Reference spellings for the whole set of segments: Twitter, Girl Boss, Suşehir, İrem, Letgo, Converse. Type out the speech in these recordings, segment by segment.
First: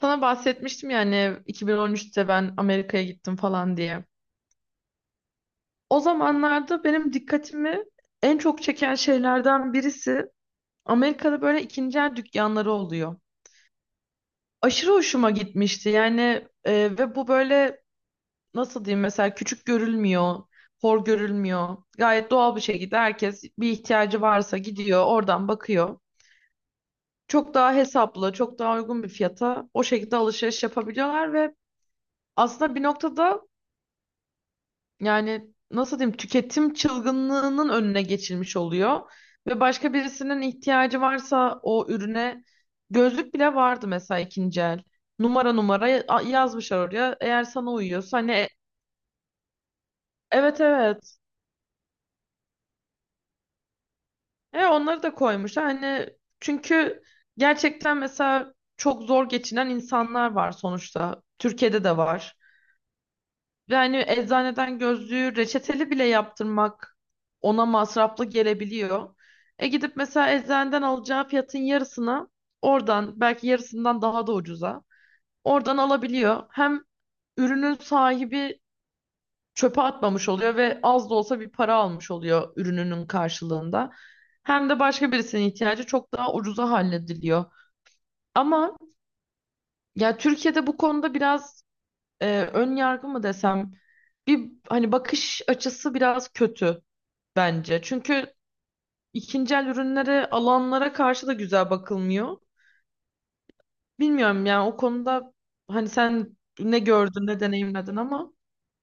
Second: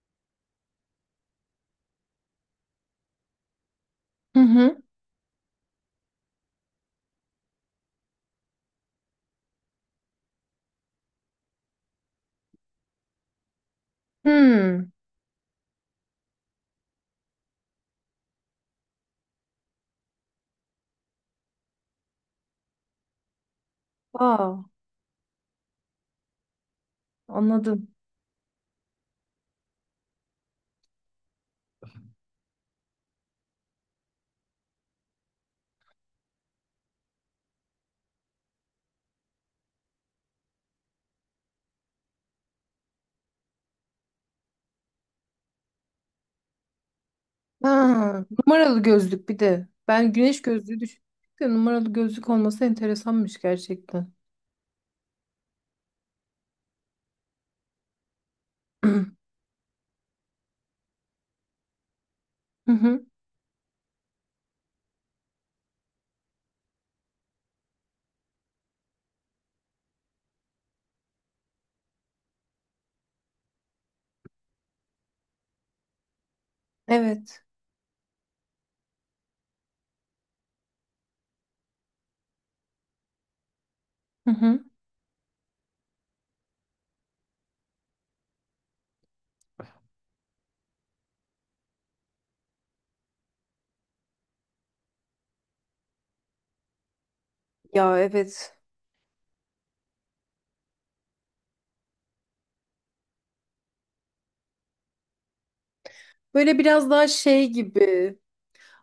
Sana bahsetmiştim yani 2013'te ben Amerika'ya gittim falan diye. Hı hı. O zamanlarda benim dikkatimi en çok çeken şeylerden birisi Amerika'da böyle ikinci el dükkanları oluyor. Aşırı Hmm. hoşuma gitmişti yani e, ve bu böyle nasıl diyeyim mesela küçük görülmüyor, hor görülmüyor. Gayet doğal bir şekilde herkes bir ihtiyacı Aa, varsa gidiyor oradan bakıyor. Çok daha anladım. hesaplı, çok daha uygun bir fiyata o şekilde alışveriş yapabiliyorlar ve aslında bir noktada yani nasıl diyeyim tüketim çılgınlığının önüne geçilmiş oluyor ve başka birisinin ihtiyacı varsa o ürüne gözlük bile vardı mesela ikinci el. Numara numara yazmışlar oraya. Eğer sana uyuyorsa Ha, hani numaralı gözlük bir de. Ben güneş evet gözlüğü düşündüm. evet. De numaralı gözlük olması enteresanmış gerçekten. E onları da koymuşlar. Hani çünkü gerçekten mesela çok Hı zor geçinen insanlar var sonuçta. Türkiye'de de var. hı. Yani eczaneden gözlüğü reçeteli bile yaptırmak ona masraflı gelebiliyor. E gidip mesela eczaneden alacağı fiyatın yarısını oradan belki yarısından daha da ucuza oradan alabiliyor. Hem Evet. ürünün sahibi çöpe atmamış oluyor ve az da olsa bir para almış oluyor ürününün karşılığında. Hı hı. Hem de başka birisinin ihtiyacı çok daha ucuza hallediliyor. Ama ya Türkiye'de bu konuda biraz ön yargı mı desem bir hani bakış açısı biraz kötü bence. Ya Çünkü evet. ikinci el ürünlere, alanlara karşı da güzel bakılmıyor. Bilmiyorum yani o konuda hani sen Böyle ne biraz daha gördün, ne şey deneyimledin gibi. ama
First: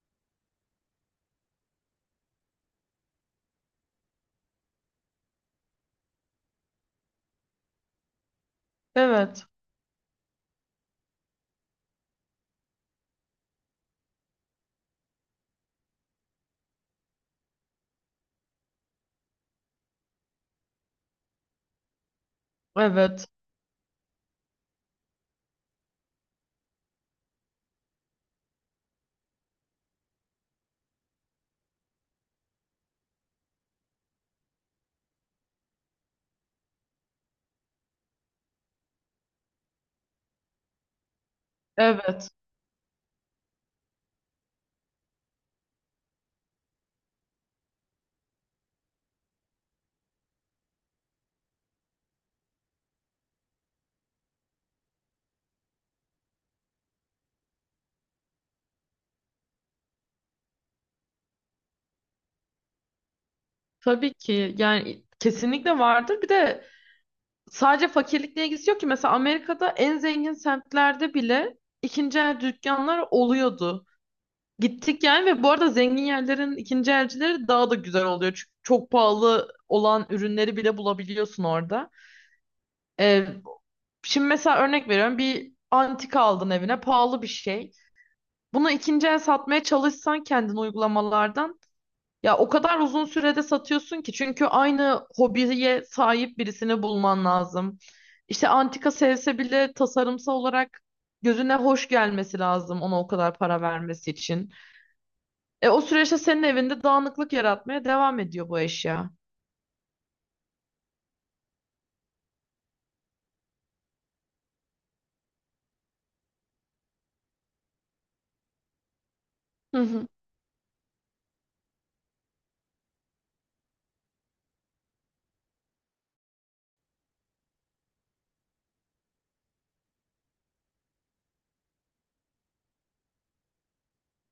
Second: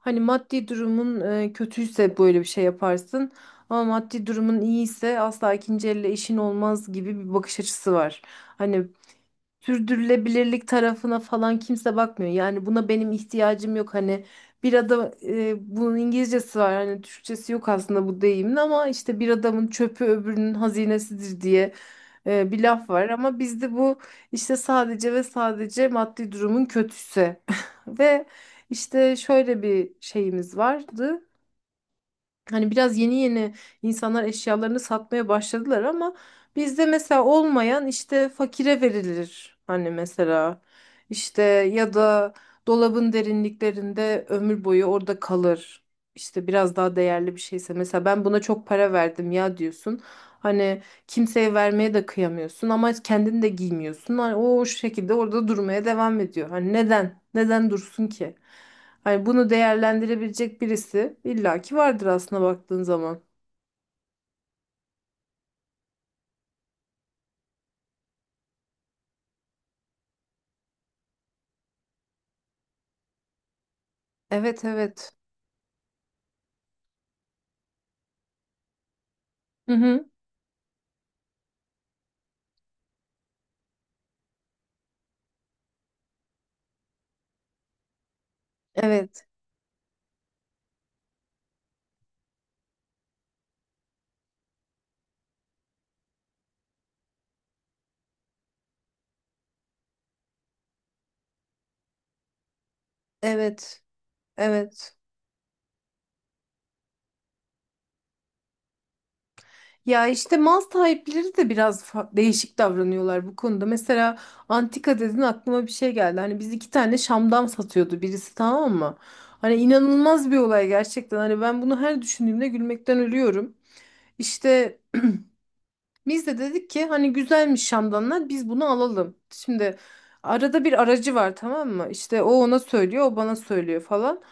Hani maddi durumun kötüyse böyle bir şey yaparsın. Ama maddi durumun iyiyse asla ikinci elle işin olmaz gibi bir bakış açısı var. Hani evet, sürdürülebilirlik tarafına falan kimse bakmıyor. Yani buna benim ihtiyacım yok. Hani bir adam bunun İngilizcesi var. Hani Türkçesi yok aslında bu deyimin ama işte bir adamın çöpü öbürünün hazinesidir diye bir laf var evet, ama bizde bu işte sadece ve sadece maddi durumun kötüsü. Ve işte şöyle bir şeyimiz vardı. Hani biraz yeni yeni insanlar eşyalarını satmaya başladılar ama bizde mesela olmayan işte fakire verilir. Hani mesela işte ya evet. da dolabın derinliklerinde ömür boyu orada kalır. İşte biraz daha değerli bir şeyse mesela ben buna çok para verdim ya diyorsun. Hani kimseye vermeye de kıyamıyorsun ama kendin de giymiyorsun. Hani o şekilde orada durmaya devam ediyor. Hani neden? Neden dursun ki? Hani bunu değerlendirebilecek birisi illaki vardır aslında baktığın zaman. Tabii ki yani kesinlikle vardır. Bir de sadece fakirlikle ilgisi yok ki. Mesela Amerika'da en zengin semtlerde bile ikinci el dükkanlar oluyordu. Evet, Gittik evet. yani ve bu arada zengin yerlerin ikinci elcileri daha da güzel oluyor. Çünkü çok pahalı Hı olan hı. ürünleri bile bulabiliyorsun orada. Ee, Şimdi mesela örnek veriyorum bir antika aldın evine pahalı bir şey. Bunu ikinci el Evet. satmaya çalışsan kendin uygulamalardan ya o kadar uzun sürede satıyorsun ki çünkü aynı hobiye sahip birisini bulman lazım. İşte antika sevse bile tasarımsal olarak gözüne hoş gelmesi lazım ona o kadar para Evet. vermesi için. Evet. O süreçte senin evinde dağınıklık yaratmaya devam ediyor bu eşya. Ya işte mal sahipleri de biraz değişik davranıyorlar bu konuda. Mesela antika dedin aklıma bir şey geldi. Hani biz iki tane şamdan satıyordu birisi, tamam mı? Hani Hı hı. inanılmaz bir olay gerçekten. Hani ben bunu her düşündüğümde gülmekten ölüyorum. İşte biz de dedik ki hani güzelmiş şamdanlar, biz bunu alalım. Şimdi arada bir aracı var, tamam mı? İşte o ona söylüyor, o bana söylüyor falan.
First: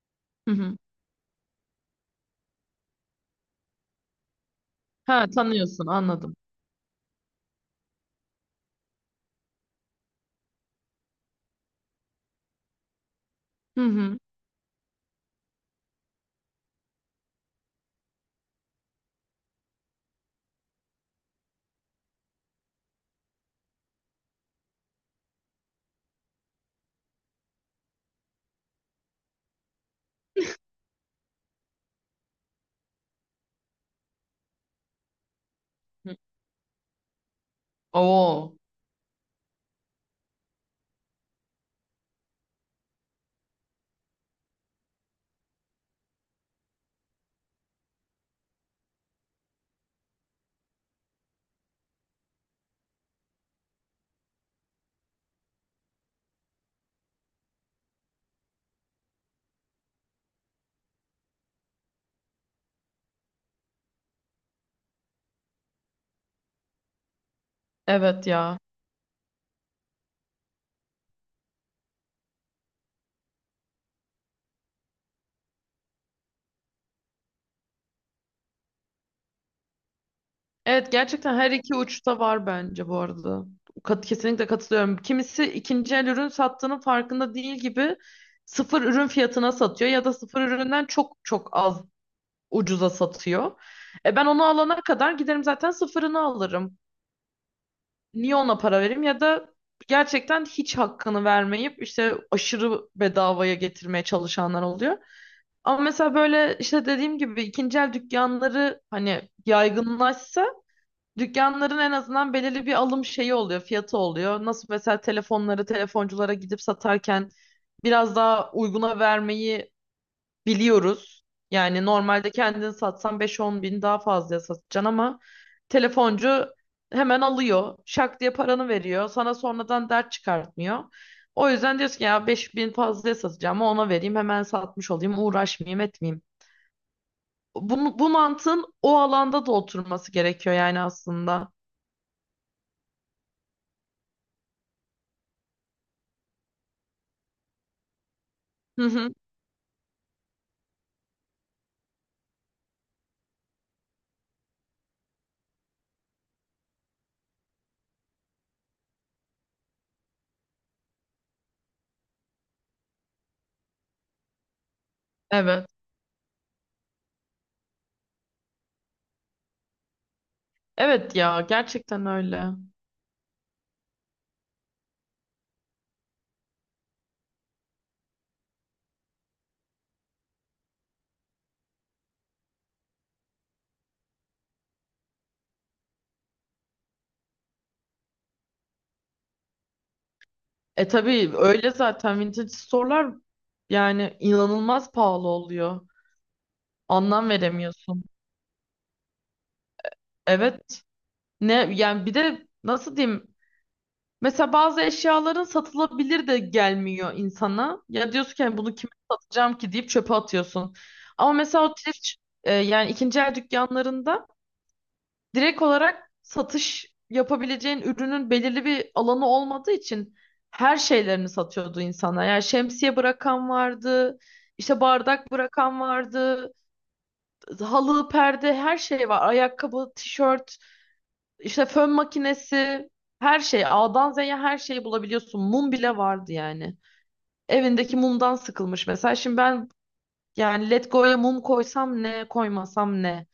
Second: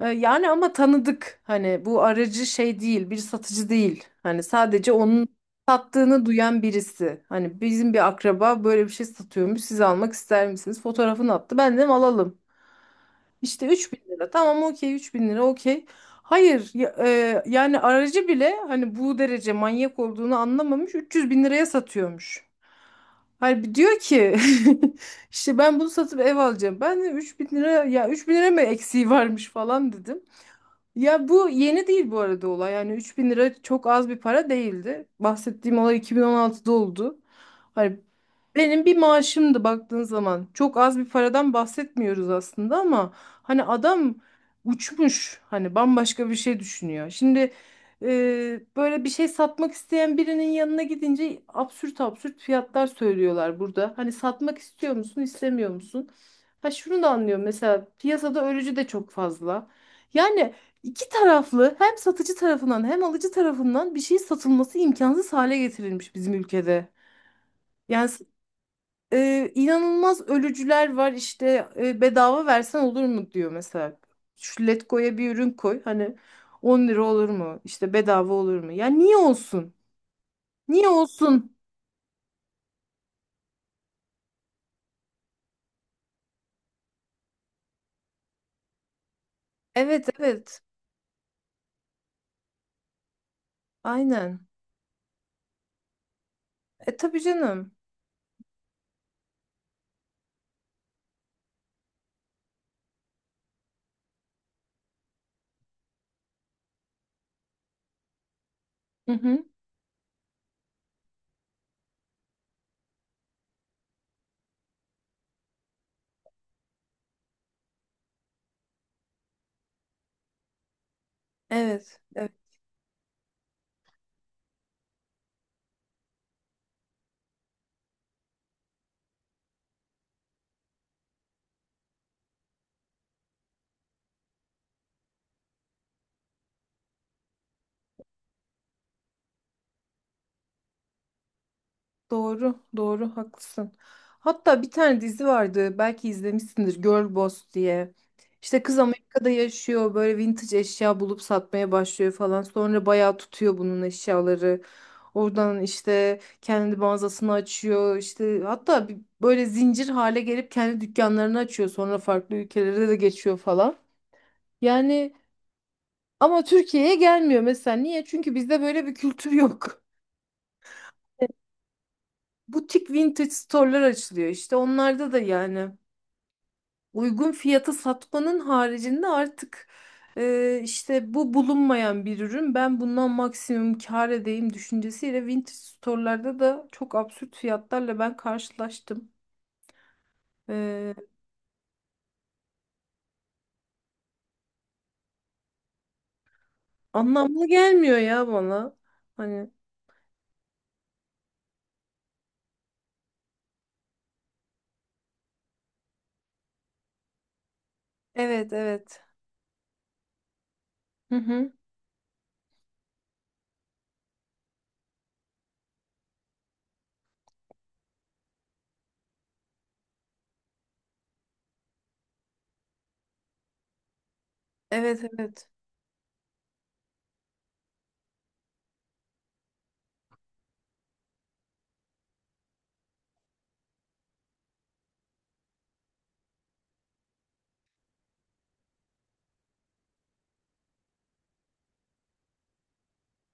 Yani Hı ama hı. tanıdık, hani bu aracı şey değil, bir satıcı değil. Hani sadece onun Ha, tanıyorsun sattığını anladım. duyan birisi. Hani bizim bir akraba böyle bir şey satıyormuş, siz almak ister misiniz? Fotoğrafını attı, ben dedim alalım. İşte Hı üç bin hı. lira tamam, okey, 3.000 lira, okey. Hayır ya- e, yani aracı bile hani bu derece manyak olduğunu anlamamış, 300 bin liraya satıyormuş. Hani diyor ki işte ben bunu satıp ev alacağım. Ben de 3.000 lira, ya 3.000 lira mı eksiği varmış falan dedim. Ya bu yeni değil bu arada olay. Yani 3.000 lira çok az bir para değildi. Bahsettiğim olay Hı. 2016'da oldu. Hani Oo. benim bir maaşımdı baktığın zaman. Çok az bir paradan bahsetmiyoruz aslında ama hani adam uçmuş. Hani bambaşka bir şey düşünüyor. Şimdi böyle bir şey satmak isteyen birinin yanına gidince absürt absürt fiyatlar söylüyorlar burada. Hani satmak istiyor musun, istemiyor musun? Ha şunu da anlıyorum, mesela piyasada ölücü de çok fazla. Yani İki taraflı, hem satıcı tarafından hem alıcı tarafından bir şey satılması imkansız hale getirilmiş bizim ülkede. Yani s- Evet ya. İnanılmaz ölücüler var, işte bedava versen olur mu diyor mesela. Şu Letgo'ya bir ürün koy, hani 10 lira olur mu? İşte bedava olur mu? Ya niye olsun? Niye Evet, gerçekten her olsun? iki uçta var bence bu arada. Kesinlikle katılıyorum. Kimisi ikinci el ürün sattığının farkında değil gibi sıfır ürün fiyatına satıyor ya Evet, da sıfır evet, üründen çok çok az ucuza satıyor. E ben onu aynen. alana kadar giderim zaten sıfırını alırım. E tabii canım. Niye ona para vereyim ya da gerçekten hiç hakkını vermeyip işte aşırı bedavaya getirmeye çalışanlar oluyor. Ama mesela böyle işte dediğim gibi ikinci el dükkanları Hı hani hı. yaygınlaşsa dükkanların en azından belirli bir alım şeyi oluyor, fiyatı oluyor. Nasıl mesela telefonları telefonculara gidip satarken biraz daha uyguna vermeyi biliyoruz. Yani Evet. normalde Evet. kendini satsan 5-10 bin daha fazla satacaksın ama telefoncu hemen alıyor. Şak diye paranı veriyor. Sana sonradan dert çıkartmıyor. O yüzden diyorsun ki ya 5 bin fazla satacağım ama ona vereyim hemen satmış olayım uğraşmayayım etmeyeyim. Bu mantığın o alanda da oturması gerekiyor yani aslında. Doğru, doğru, haklısın. Hatta bir tane dizi vardı, belki izlemişsindir, Girl Boss diye. İşte kız Hı hı, Amerika'da yaşıyor, böyle vintage eşya bulup satmaya başlıyor falan. Sonra bayağı tutuyor bunun eşyaları. Oradan işte kendi mağazasını açıyor. İşte hatta böyle zincir hale gelip kendi dükkanlarını açıyor. Sonra farklı ülkelere de geçiyor falan. Yani evet. ama Türkiye'ye gelmiyor mesela. Niye? Çünkü bizde böyle bir kültür yok. Evet ya, gerçekten öyle. Butik vintage store'lar açılıyor işte. Onlarda da yani uygun fiyata satmanın haricinde artık işte bu bulunmayan bir ürün, ben bundan maksimum kâr edeyim düşüncesiyle vintage store'larda da çok absürt fiyatlarla ben karşılaştım. E E, tabii öyle zaten vintage store'lar yani inanılmaz pahalı oluyor. Anlam anlamlı gelmiyor veremiyorsun. ya bana. Hani Evet. Ne yani bir de nasıl diyeyim? Mesela bazı eşyaların satılabilir de gelmiyor insana. Ya diyorsun ki evet, "Yani bunu kime evet. satacağım ki" deyip çöpe atıyorsun. Hı Ama hı. mesela o thrift, yani ikinci el dükkanlarında direkt olarak satış yapabileceğin ürünün belirli bir alanı olmadığı için her şeylerini satıyordu insana. Yani şemsiye bırakan vardı, işte Evet, bardak evet. bırakan vardı, halı, perde her şey var. Ayakkabı, tişört. İşte fön makinesi, her şey, A'dan Z'ye her şeyi bulabiliyorsun. Mum bile vardı yani. Evindeki mumdan sıkılmış mesela. Şimdi ben yani Letgo'ya mum koysam ne, koymasam ne?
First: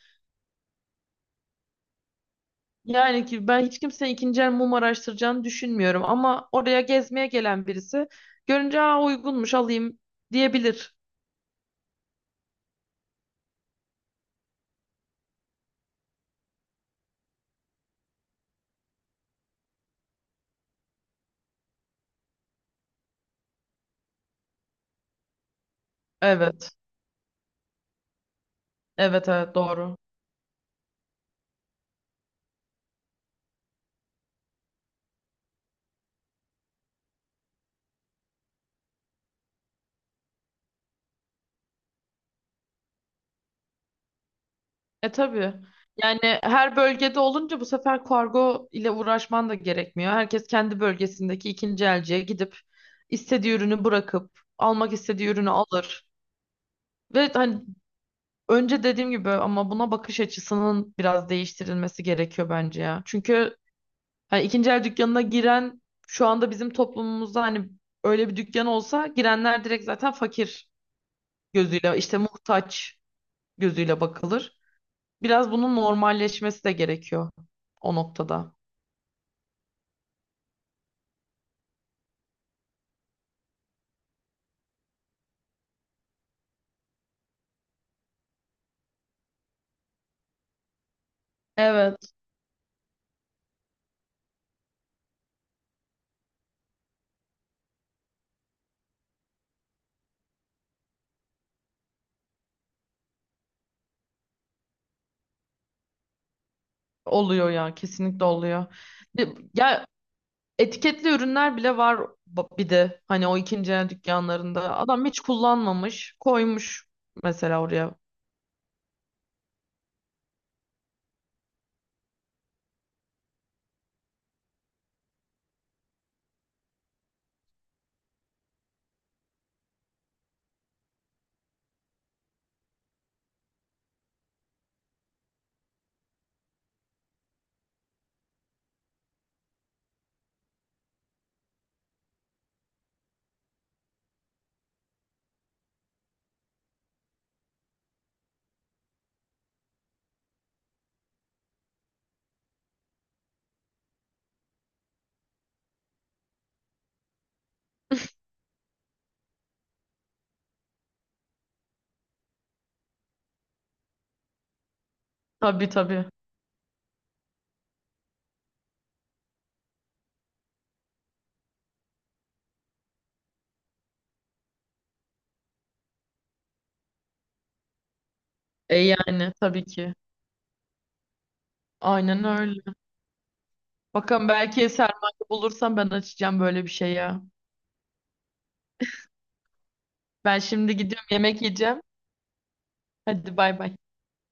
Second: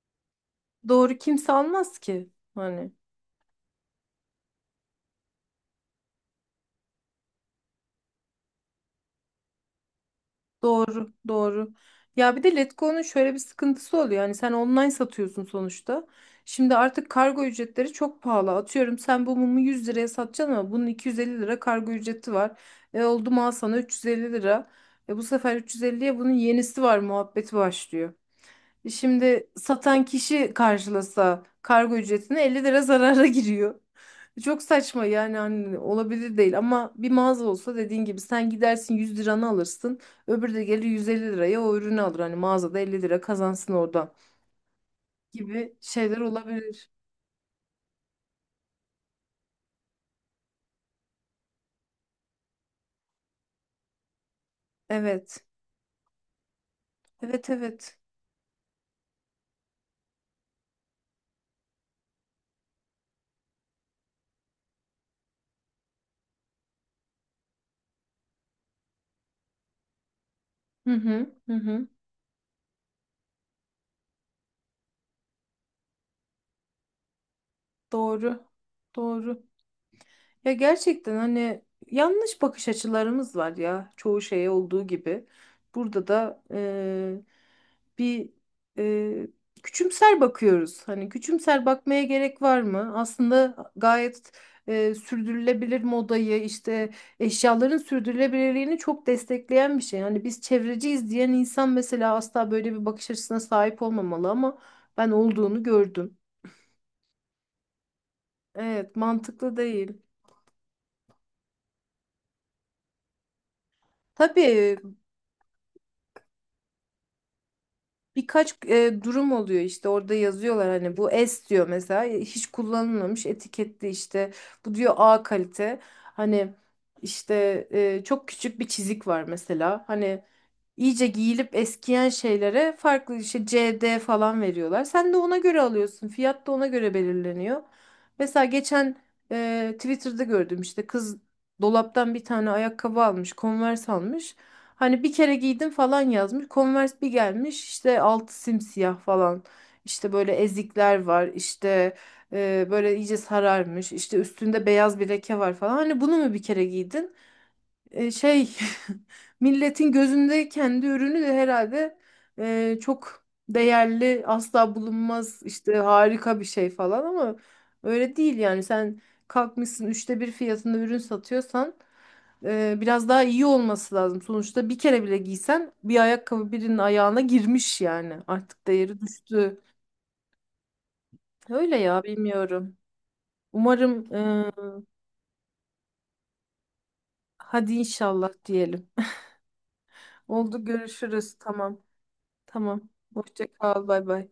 Doğru, kimse almaz ki. Hani. Yani ki ben hiç kimsenin ikinci el mum araştıracağını düşünmüyorum ama oraya gezmeye gelen birisi görünce "Aa, uygunmuş, alayım" diyebilir. Doğru, doğru. Ya bir de Letgo'nun şöyle bir sıkıntısı oluyor. Yani sen online satıyorsun sonuçta. Şimdi artık kargo ücretleri çok pahalı. Atıyorum sen bu mumu 100 liraya satacaksın ama bunun 250 lira kargo ücreti var. E oldu mu, al sana 350 lira. E bu sefer 350'ye bunun Evet. yenisi var muhabbeti başlıyor. Evet Şimdi evet doğru. satan kişi karşılasa kargo ücretine 50 lira zarara giriyor. Çok saçma yani, hani olabilir değil ama bir mağaza olsa dediğin gibi sen gidersin 100 liranı alırsın. Öbürü de gelir 150 liraya o ürünü alır. Hani mağazada 50 lira kazansın oradan E tabii. gibi şeyler Yani her olabilir. bölgede olunca bu sefer kargo ile uğraşman da gerekmiyor. Herkes kendi bölgesindeki ikinci elciye gidip istediği ürünü bırakıp almak istediği Evet. ürünü alır. Ve Evet, hani evet. önce dediğim gibi ama buna bakış açısının biraz değiştirilmesi gerekiyor bence ya. Çünkü hani ikinci el dükkanına giren şu anda bizim toplumumuzda hani öyle bir dükkan olsa girenler direkt zaten fakir Hı hı. Hı hı. gözüyle işte muhtaç gözüyle bakılır. Biraz bunun normalleşmesi de gerekiyor o Doğru. noktada. Doğru. Ya gerçekten hani yanlış bakış açılarımız var ya, çoğu şeye olduğu gibi. Burada da bir eee, küçümser bakıyoruz. Hani küçümser bakmaya Evet. gerek var mı? Aslında gayet sürdürülebilir modayı, işte eşyaların sürdürülebilirliğini çok destekleyen bir şey. Hani biz çevreciyiz diyen insan mesela asla böyle bir bakış açısına sahip olmamalı ama ben olduğunu gördüm. Oluyor ya, kesinlikle oluyor. Evet, mantıklı Ya, değil. etiketli ürünler bile var, bir de hani o ikinci el Tabii. dükkanlarında. Adam hiç kullanmamış koymuş mesela oraya. Birkaç durum oluyor işte, orada yazıyorlar hani, bu S diyor mesela, hiç kullanılmamış etiketli işte, bu diyor A kalite hani, işte çok küçük bir çizik var mesela, hani İyice giyilip eskiyen şeylere farklı işte CD falan veriyorlar. Sen de ona göre alıyorsun. Fiyat da ona göre belirleniyor. Mesela geçen Twitter'da gördüm, işte kız dolaptan bir tane ayakkabı almış, Converse almış. Hani bir kere giydim falan yazmış. Converse bir gelmiş, işte altı simsiyah falan. İşte böyle ezikler var. İşte böyle iyice sararmış. İşte üstünde beyaz bir leke var falan. Hani bunu mu bir kere giydin? e, şey milletin gözünde kendi ürünü de herhalde çok değerli, asla bulunmaz, Tabii işte tabii. harika bir şey falan ama öyle değil yani. Sen kalkmışsın 1/3 fiyatında ürün satıyorsan biraz daha iyi olması lazım. Sonuçta bir kere bile giysen bir ayakkabı birinin ayağına girmiş, yani artık E değeri yani düştü. tabii ki. Öyle ya, Aynen öyle. bilmiyorum. Umarım. Bakın, belki sermaye bulursam ben açacağım böyle bir şey ya. Hadi inşallah diyelim. Ben Oldu, şimdi gidiyorum, görüşürüz, yemek tamam. yiyeceğim. Tamam. Hadi, Hoşça bay bay. kal. Bay bay.